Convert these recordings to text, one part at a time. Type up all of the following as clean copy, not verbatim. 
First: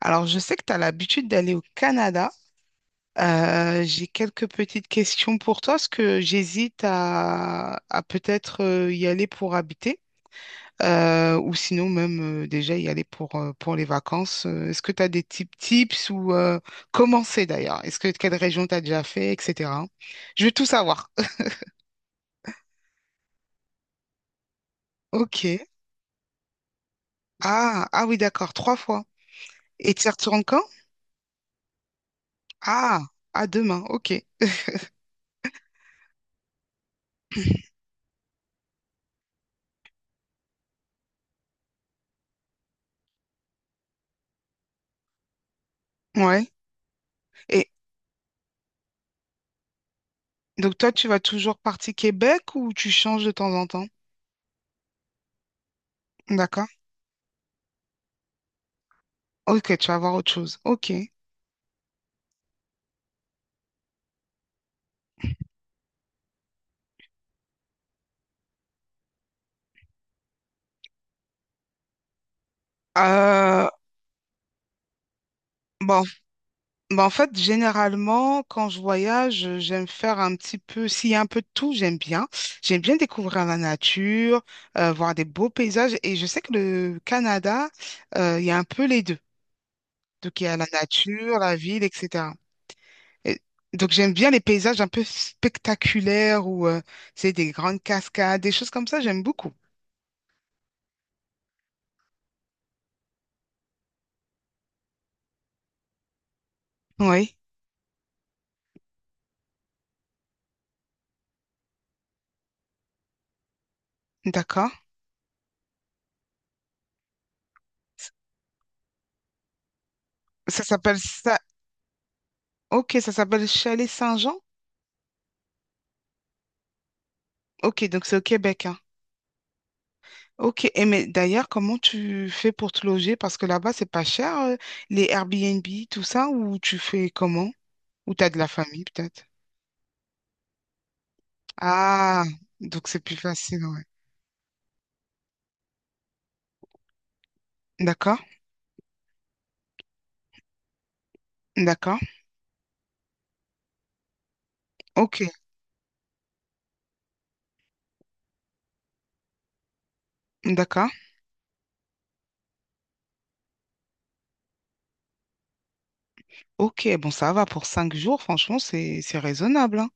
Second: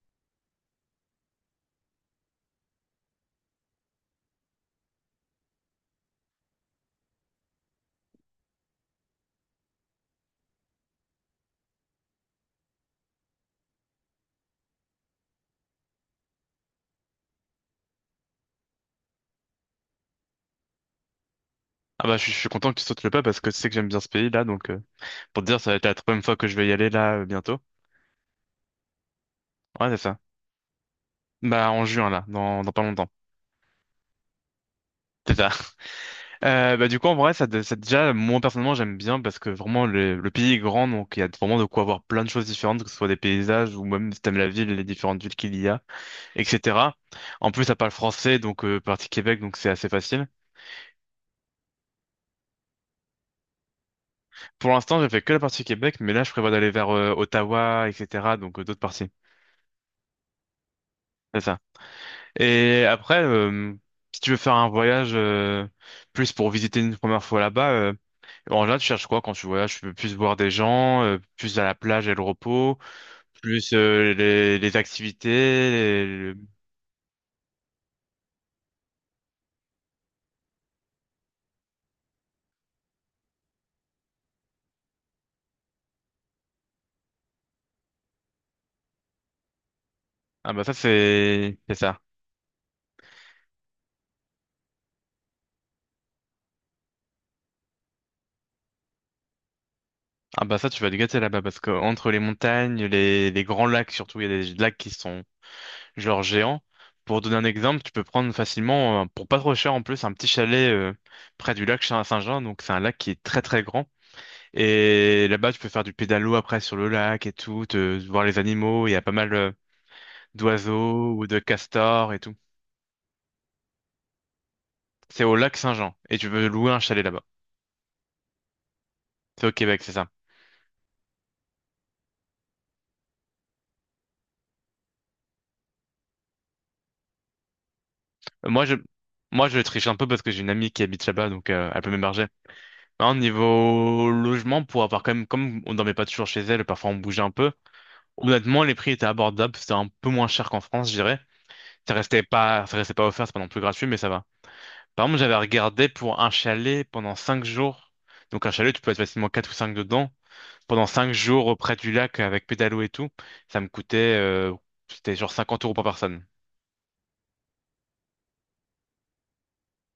Alors, je sais que tu as l'habitude d'aller au Canada. J'ai quelques petites questions pour toi, parce que j'hésite à peut-être y aller pour habiter, ou sinon même déjà y aller pour les vacances. Est-ce que tu as des types tips ou comment c'est d'ailleurs? Est-ce que quelle région tu as déjà fait, etc. Je veux tout savoir. Ah bah je suis content que tu sautes le pas parce que tu sais que j'aime bien ce pays là donc pour te dire Ok. ça va être la troisième fois que je vais y aller là bientôt. Ah, ah oui, d'accord, trois fois. Ouais Et c'est tu y ça. retournes quand? Bah en juin là, dans pas Ah, longtemps. à demain, ok. C'est ça. Bah du coup en vrai ça déjà moi personnellement j'aime bien parce que vraiment le pays est grand donc il y a vraiment de quoi voir plein de choses différentes que ce soit des paysages ou même si t'aimes la ville les différentes villes qu'il y a Ouais. etc. En plus Et ça parle français donc partie Québec donc c'est assez facile. donc toi, tu vas toujours partie Québec ou tu changes de temps en temps? Pour l'instant j'ai fait que la partie Québec mais là je prévois D'accord. d'aller vers Ottawa etc. donc d'autres parties. Ok, tu vas voir autre chose. Ok. C'est ça. Et après, si tu veux faire un voyage plus pour visiter une première fois là-bas, en général, tu cherches quoi quand tu voyages? Tu veux plus voir des gens, plus à la plage et le repos, Euh, plus les activités. bon, les- le- bah en fait, généralement, quand je voyage, j'aime faire un petit peu, s'il y a un peu de tout, j'aime bien. J'aime bien découvrir la nature, voir des beaux paysages. Et je sais que le Canada, il y a un peu les deux. Donc, il y Ah a bah la ça, nature, la c'est ville, ça. etc. Et donc, j'aime bien les paysages un peu spectaculaires où c'est des grandes cascades, des choses comme ça, j'aime beaucoup. Ah bah ça, tu vas te gâter là-bas parce que entre les montagnes, les grands lacs surtout, il y a des lacs qui sont genre géants. Pour Oui. donner un exemple, tu peux prendre facilement, pour pas trop cher en plus, un petit chalet près du lac Saint-Jean. Donc c'est un lac qui est très très grand. D'accord. Et là-bas, tu peux faire du pédalo après sur le lac et tout, te, voir les animaux. Il y a pas mal Ça s'appelle d'oiseaux ou ça. de castors et tout. Ok, ça s'appelle Chalet Saint-Jean. C'est au lac Saint-Jean et tu peux louer un chalet là-bas. Ok, donc c'est au Québec, hein. C'est au Québec, c'est ça. Ok, et mais d'ailleurs, comment tu fais pour te loger? Parce que là-bas, c'est pas cher, les Airbnb, tout ça, ou tu fais comment? Ou t'as de la Euh, Moi, je, famille, peut-être? moi, je triche un peu parce que j'ai une amie qui habite là-bas, donc elle peut Ah, m'héberger. donc c'est plus Hein, facile, ouais. niveau logement, pour avoir quand même, comme on dormait pas toujours chez elle, parfois on bougeait un peu. D'accord, Honnêtement, les prix étaient abordables, c'était un peu moins cher qu'en France, je dirais. Ça d'accord, restait pas, ça restait pas offert, c'est pas non plus gratuit, mais ça va. Par exemple, ok, j'avais regardé pour un chalet pendant 5 jours. Donc un chalet, tu peux être facilement quatre ou cinq dedans. Pendant d'accord, cinq jours auprès du lac avec pédalo et tout, ça me coûtait, c'était genre 50 euros par personne. ok. Bon, ça va pour cinq jours, franchement, c'est raisonnable, hein.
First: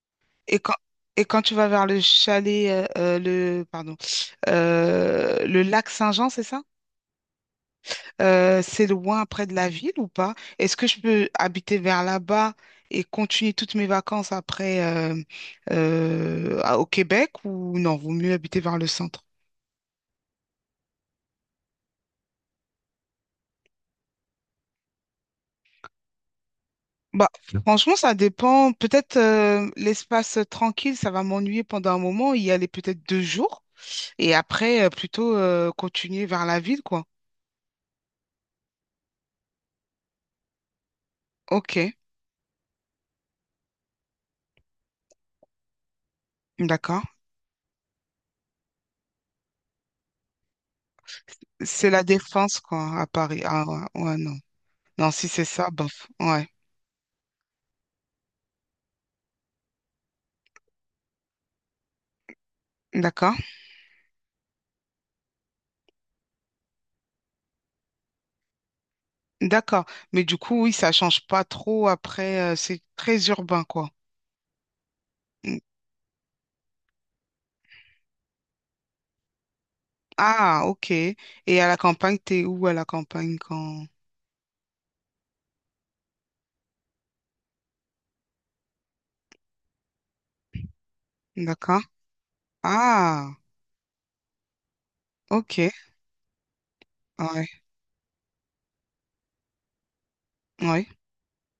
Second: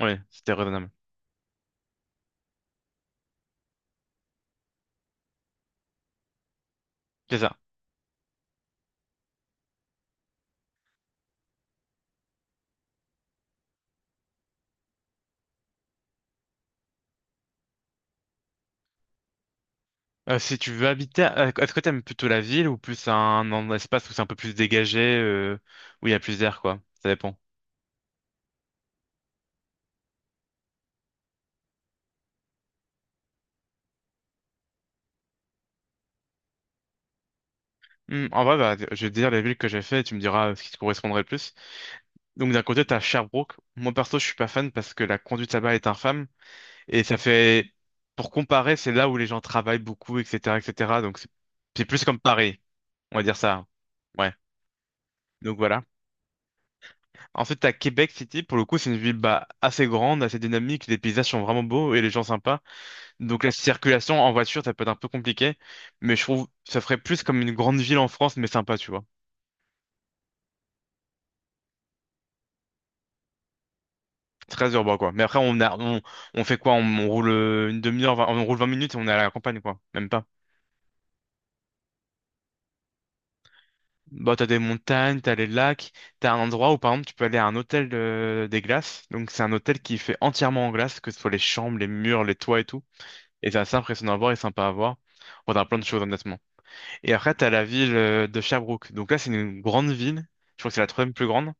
Ouais, c'était Et quand raisonnable. et quand tu vas vers le chalet, le pardon, le lac Saint-Jean, c'est ça? C'est ça. C'est loin près de la ville ou pas? Est-ce que je peux habiter vers là-bas et continuer toutes mes vacances après au Québec ou non, vaut mieux habiter vers le centre? Si tu veux habiter, est-ce que t'aimes plutôt la ville ou plus un espace où c'est un peu plus dégagé, où il y a plus d'air, quoi? Ça Bah, dépend. franchement, ça dépend. Peut-être l'espace tranquille, ça va m'ennuyer pendant un moment, y aller peut-être deux jours et après plutôt continuer vers la ville, quoi. En vrai, bah, je vais te dire les villes que j'ai fait et tu me diras ce qui te correspondrait le plus. Ok, Donc d'un côté, t'as Sherbrooke. Moi perso, je suis pas fan parce que la conduite là-bas est infâme. d'accord. Et ça fait, pour comparer, c'est là où les gens travaillent beaucoup, etc., etc. Donc c'est C'est la plus comme Défense, Paris, quoi, à on va dire Paris. Ah ça. ouais, ouais, Ouais. non. Non, si c'est Donc ça, voilà. bof. Ouais, Ensuite, à Québec City, pour le coup, c'est une ville bah, assez grande, assez dynamique. Les paysages sont vraiment beaux et les gens sympas. d'accord. Donc la circulation en voiture, ça peut être un peu compliqué, mais je trouve que ça ferait plus comme une grande ville en France, mais sympa, tu vois. D'accord. Mais du coup, oui, ça change pas trop après. C'est très urbain, quoi. Très urbain, quoi. Mais après, Mm. on fait quoi? On roule une demi-heure, on roule 20 minutes et on est à la campagne, quoi. Même pas. Ah, ok. Et à la campagne, t'es où à la campagne quand... Bah, t'as des montagnes, t'as les lacs, t'as un endroit où par exemple tu peux aller à un hôtel des glaces. Donc c'est un hôtel qui est fait entièrement en glace, que ce soit les chambres, D'accord. les murs, les toits et tout. Ah, Et c'est assez impressionnant à voir et sympa à voir. Bon, t'as ok. plein de choses honnêtement. Et après Ouais, t'as la ville de Sherbrooke. Donc là c'est une grande ville. Je crois que c'est ouais. la troisième plus grande.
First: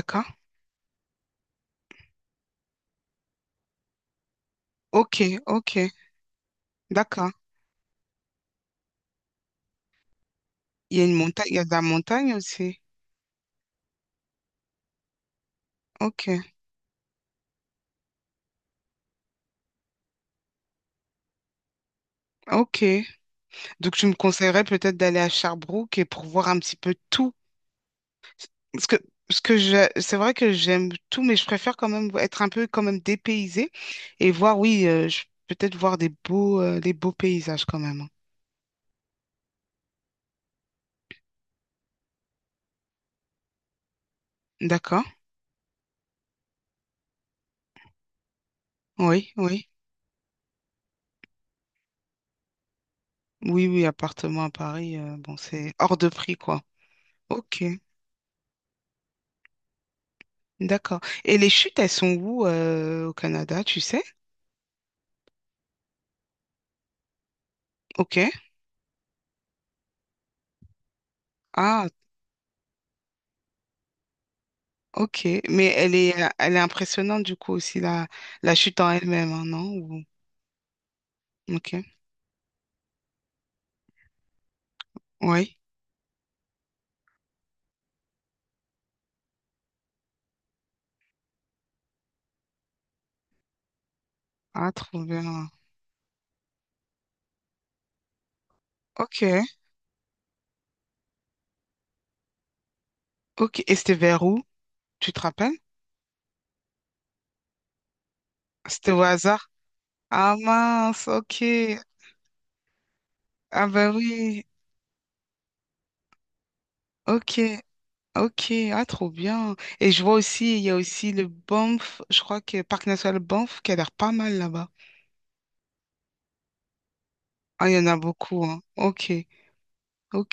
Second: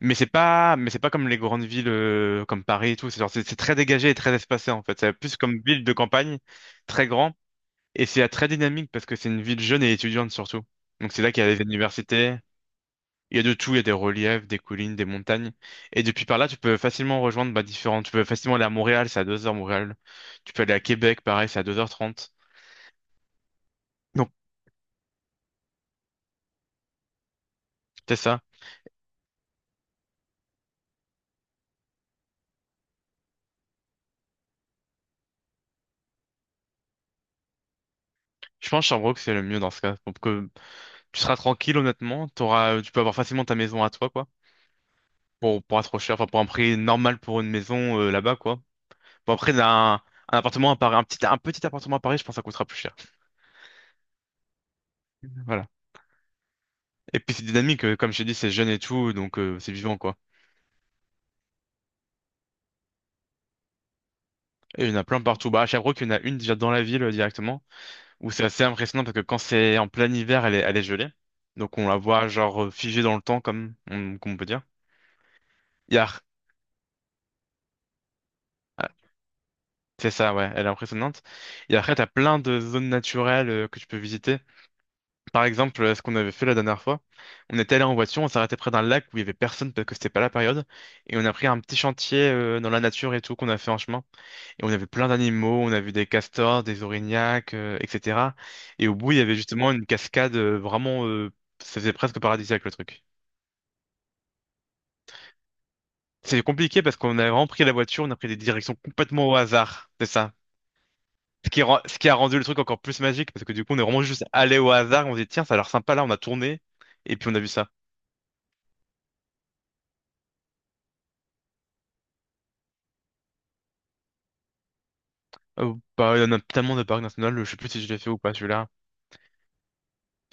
Mais c'est pas comme les grandes villes comme Paris et tout. C'est genre c'est très dégagé et très espacé en fait. C'est plus Ok, comme ville ok. de campagne, très D'accord. grand. Et c'est très dynamique parce que c'est une ville jeune et étudiante surtout. Il y a Donc une c'est là qu'il montagne, y a il y les a de la montagne universités. aussi. Il y a de tout, il y a des reliefs, des collines, des montagnes. Et depuis Ok, par là, tu peux facilement rejoindre bah, différents. Tu peux facilement aller à Montréal, c'est à 2 heures Montréal. Tu peux aller à Québec, pareil, c'est à 2 heures 30. ok. Donc, tu me Donc, conseillerais peut-être d'aller à Sherbrooke et pour voir un petit peu tout. c'est ça. Parce que, ce que je, c'est vrai que j'aime tout, mais je préfère quand même être un peu quand même dépaysée et voir, oui, peut-être voir des beaux paysages quand même, hein. Je pense Sherbrooke, c'est le mieux dans ce cas. Donc, que tu seras tranquille, honnêtement. T'auras, tu peux avoir facilement ta maison à toi, quoi. D'accord? Pour pas trop cher, enfin, pour un prix normal pour une maison là-bas, quoi. Oui, Bon, après, oui. un appartement à Paris, un petit appartement à Paris, je pense que ça coûtera plus cher. Oui, oui, appartement à Paris, bon, Voilà. c'est hors de prix, quoi. Et puis, c'est Ok, dynamique, comme je t'ai dit, c'est jeune et tout, donc c'est vivant, quoi. d'accord. Et les chutes, elles sont où au Canada, tu sais? Et il y en a plein partout. Bah, à Sherbrooke, il y en a une déjà dans la ville directement, Ok. où c'est assez impressionnant parce que quand c'est en plein hiver, elle est gelée. Donc on Ah, la voit genre figée dans le temps, comme on peut dire. ok. Mais Il y a- elle est impressionnante, du coup, aussi, la chute ah, en elle-même, hein, non? Ou- c'est ça, ouais, elle est impressionnante. Et après, Ok. t'as plein de zones naturelles que tu peux visiter. Par Oui. exemple, ce qu'on avait fait la dernière fois, on était allé en voiture, on s'est arrêté près d'un lac où il y avait personne parce que c'était pas la période, et on a pris un petit chantier dans la nature et tout qu'on a fait en chemin. Et on Ah, avait trop plein bien. d'animaux, on a vu des castors, des orignacs, etc. Et au bout, il y Ok, avait justement une cascade vraiment, ça faisait presque paradisiaque le truc. ok. Et c'était vers où? Tu te rappelles? C'est compliqué parce qu'on a vraiment pris la voiture, on a pris des directions C'était au complètement au hasard. hasard. C'est ça. Ah mince, ok. Ce qui a rendu le truc encore plus magique parce que du Ah coup, on est ben vraiment juste oui, allé au hasard, on s'est dit, tiens, ça a l'air sympa là, on a tourné et puis on ok, a vu ça. ok. Ah trop bien. Et je vois aussi, il y a aussi le Banff, je crois que Parc National Banff qui a l'air pas mal là-bas. Oh, bah, il y en a tellement de parcs nationaux, je sais Ah, plus il y si en je a l'ai fait ou pas beaucoup, hein. celui-là. Ok,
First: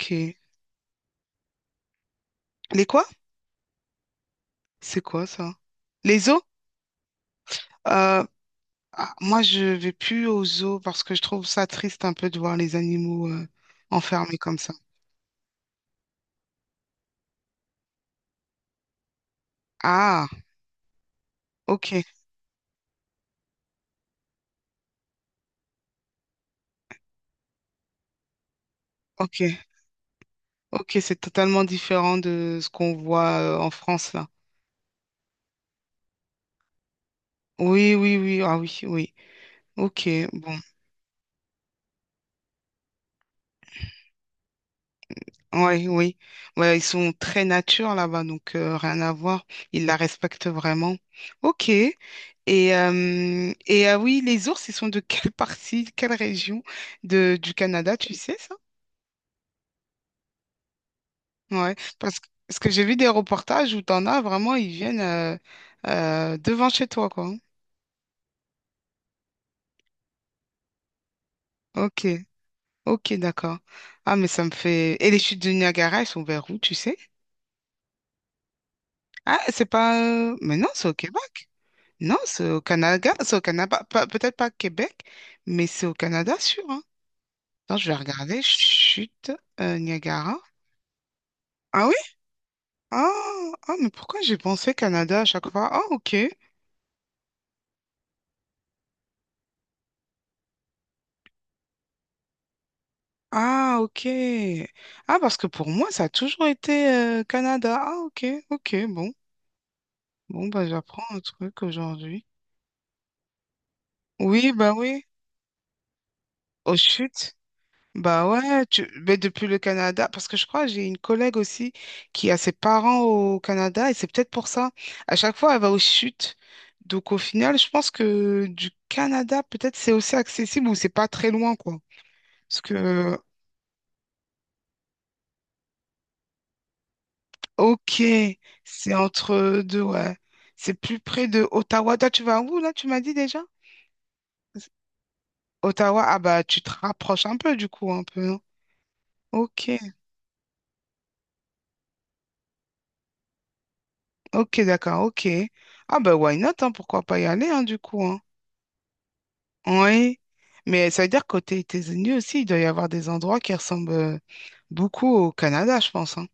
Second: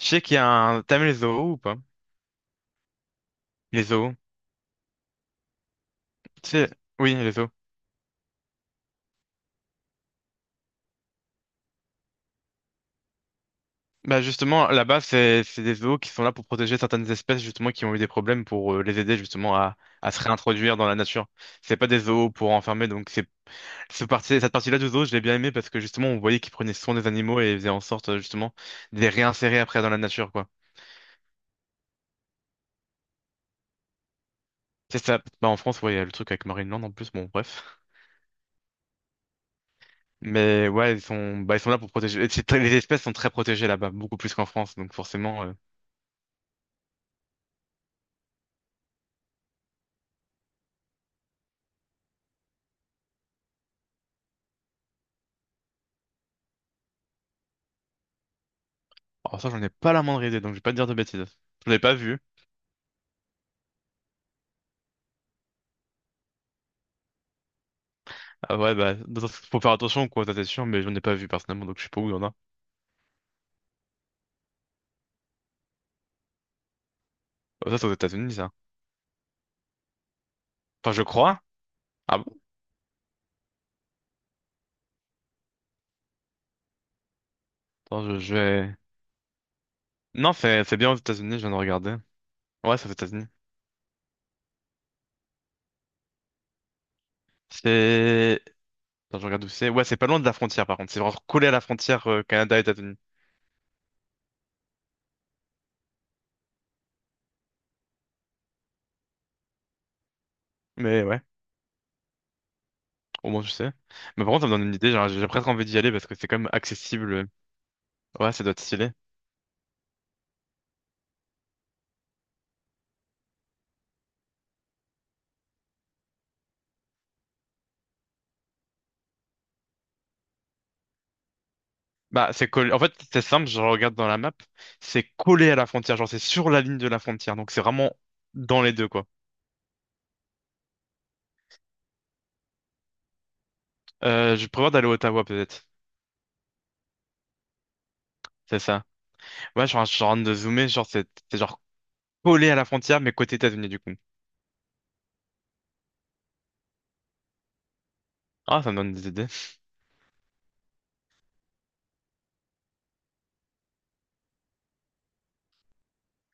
Je sais qu'il y a un. T'as les zoos ou pas? Les quoi? Les zoos. C'est quoi ça? Les zoos? Tu sais, oui, les zoos. Euh, ah, moi, je vais plus aux zoos parce que je trouve ça triste un peu de voir les animaux Bah enfermés comme justement, ça. là-bas, c'est des zoos qui sont là pour protéger certaines espèces justement qui ont eu des problèmes pour les aider justement à se Ah, réintroduire dans la nature. C'est pas des ok, zoos pour enfermer, donc c'est... Cette partie-là du zoo, je l'ai bien aimé parce que justement, on voyait qu'ils prenaient soin des animaux et faisaient en sorte justement de les ok. réinsérer après dans la nature, quoi. Ok, c'est totalement différent de ce qu'on voit en France là. C'est ça. Bah, en France, ouais, il y a le truc avec Marineland en plus, bon, bref. Oui, oui, oui, ah oui, oui. Ok, bon. Mais ouais, ils sont, bah, ils sont là pour protéger. Et c'est très... Les espèces sont très protégées là-bas, beaucoup plus qu'en France, donc forcément. Ouais, oui. Ouais, ils sont très nature là-bas, donc rien à voir. Ils la respectent vraiment. Ok. Et ah oui, les ours, ils sont de quelle partie, quelle région de, du Canada, tu sais ça? Alors ça, j'en ai pas la moindre idée, donc je vais pas te dire de bêtises. Je Ouais. l'ai pas vu. Parce que j'ai vu des reportages où t'en as vraiment, ils viennent devant chez toi, quoi. Ah ouais, bah, faut faire attention, quoi, ça c'est sûr, mais j'en ai pas vu personnellement, donc je sais pas Ok. où il y en a. Ok, d'accord. Ah, mais ça me fait... Et les chutes du Niagara, elles sont vers où, tu sais? Ah, ça, c'est aux États-Unis, ça. Ah, c'est pas... Mais non, c'est Enfin, au je crois. Québec. Non, Ah bon? c'est au Canada. C'est au Canada. Pas- Peut-être pas Québec, mais c'est au Canada, sûr. Hein. Attends, je vais Attends, je regarder. vais. Chute Non, Niagara. c'est bien aux États-Unis, je viens de Ah oui? regarder. Ouais, c'est aux Ah, États-Unis. ah, mais pourquoi j'ai pensé Canada à chaque fois? Ah, ok. C'est... Attends, je regarde où c'est. Ouais, c'est pas loin de la frontière, par contre. C'est vraiment collé à la frontière Canada-États-Unis. Ah, ok. Ah, parce que pour moi, ça a toujours été Canada. Ah, ok, ok, bon. Bon, bah, j'apprends Mais un ouais, truc aujourd'hui. au moins je sais. Mais par contre, ça Oui, me donne bah une idée. oui. Genre, j'ai presque envie d'y aller parce que c'est quand même Aux accessible. chutes. Bah Ouais, ça doit être ouais, tu... stylé. mais depuis le Canada, parce que je crois que j'ai une collègue aussi qui a ses parents au Canada et c'est peut-être pour ça. À chaque fois, elle va aux chutes. Donc au final, je pense que du Canada, peut-être c'est aussi accessible ou c'est pas très loin, quoi. Bah, c'est Parce collé. En fait, que, c'est simple. Je regarde dans la map. C'est collé à la frontière. Genre, c'est sur la ligne de la frontière. Donc, c'est vraiment ok, dans les deux, c'est quoi. entre deux, ouais. C'est plus près de Ottawa. Toi, tu vas où là, tu m'as dit déjà? Je prévois d'aller à Ottawa, peut-être. Ottawa, ah bah tu te rapproches un peu du coup, un peu, non? C'est ça. Ouais, Ok, genre, je suis en train de zoomer. Genre, c'est genre collé à la frontière, mais côté États-Unis, du coup. ok, d'accord, ok. Ah bah why not, hein, pourquoi pas y aller, hein, du coup, hein. Ah, ça me donne des idées. Oui, mais ça veut dire côté États-Unis aussi, il doit y avoir des endroits qui ressemblent beaucoup au Canada, je pense, hein,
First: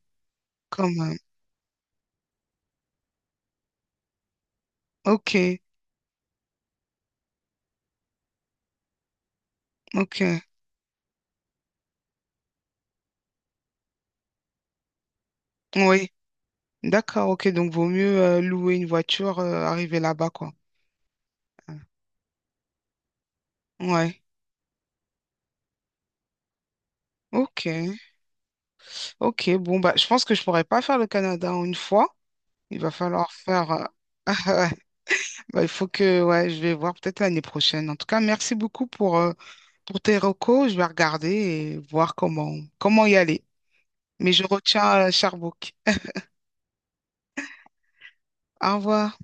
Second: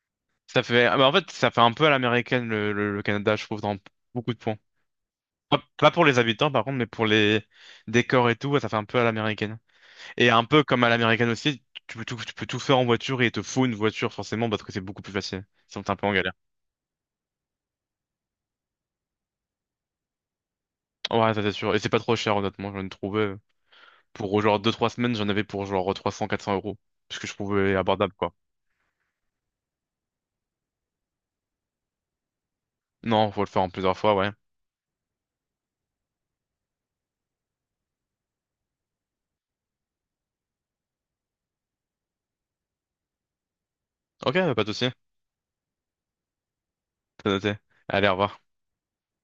Ça fait, quand ah, bah, en même. fait, ça fait un peu à l'américaine le Canada, je trouve, dans beaucoup de points. Ok, Pas pour les habitants, par contre, mais pour les décors et tout, ouais, ça fait un peu à l'américaine. Et ok, un peu comme à l'américaine aussi, tu peux tout faire en voiture et il te faut une voiture forcément parce que c'est beaucoup plus facile. Sinon, t'es un peu oui, en galère. d'accord, ok, donc vaut mieux louer une voiture, arriver là-bas, quoi. Ouais, ça c'est sûr. Et c'est pas trop cher, honnêtement. J'en ai trouvé Ouais, pour genre 2 3 semaines, j'en avais pour genre 300, 400 euros, parce que je ok, trouvais abordable, quoi. ok, bon, bah, je pense que je pourrais pas faire le Canada en une fois, il va Non, falloir faut le faire en faire... plusieurs fois, ouais. bah, il faut que, ouais, je vais voir peut-être l'année prochaine. En tout cas, merci beaucoup pour tes recos, je vais regarder et voir comment, comment y aller. Mais Ok, je bah, pas de souci. retiens Sherbrooke. T'as noté. Allez, au revoir. Au revoir.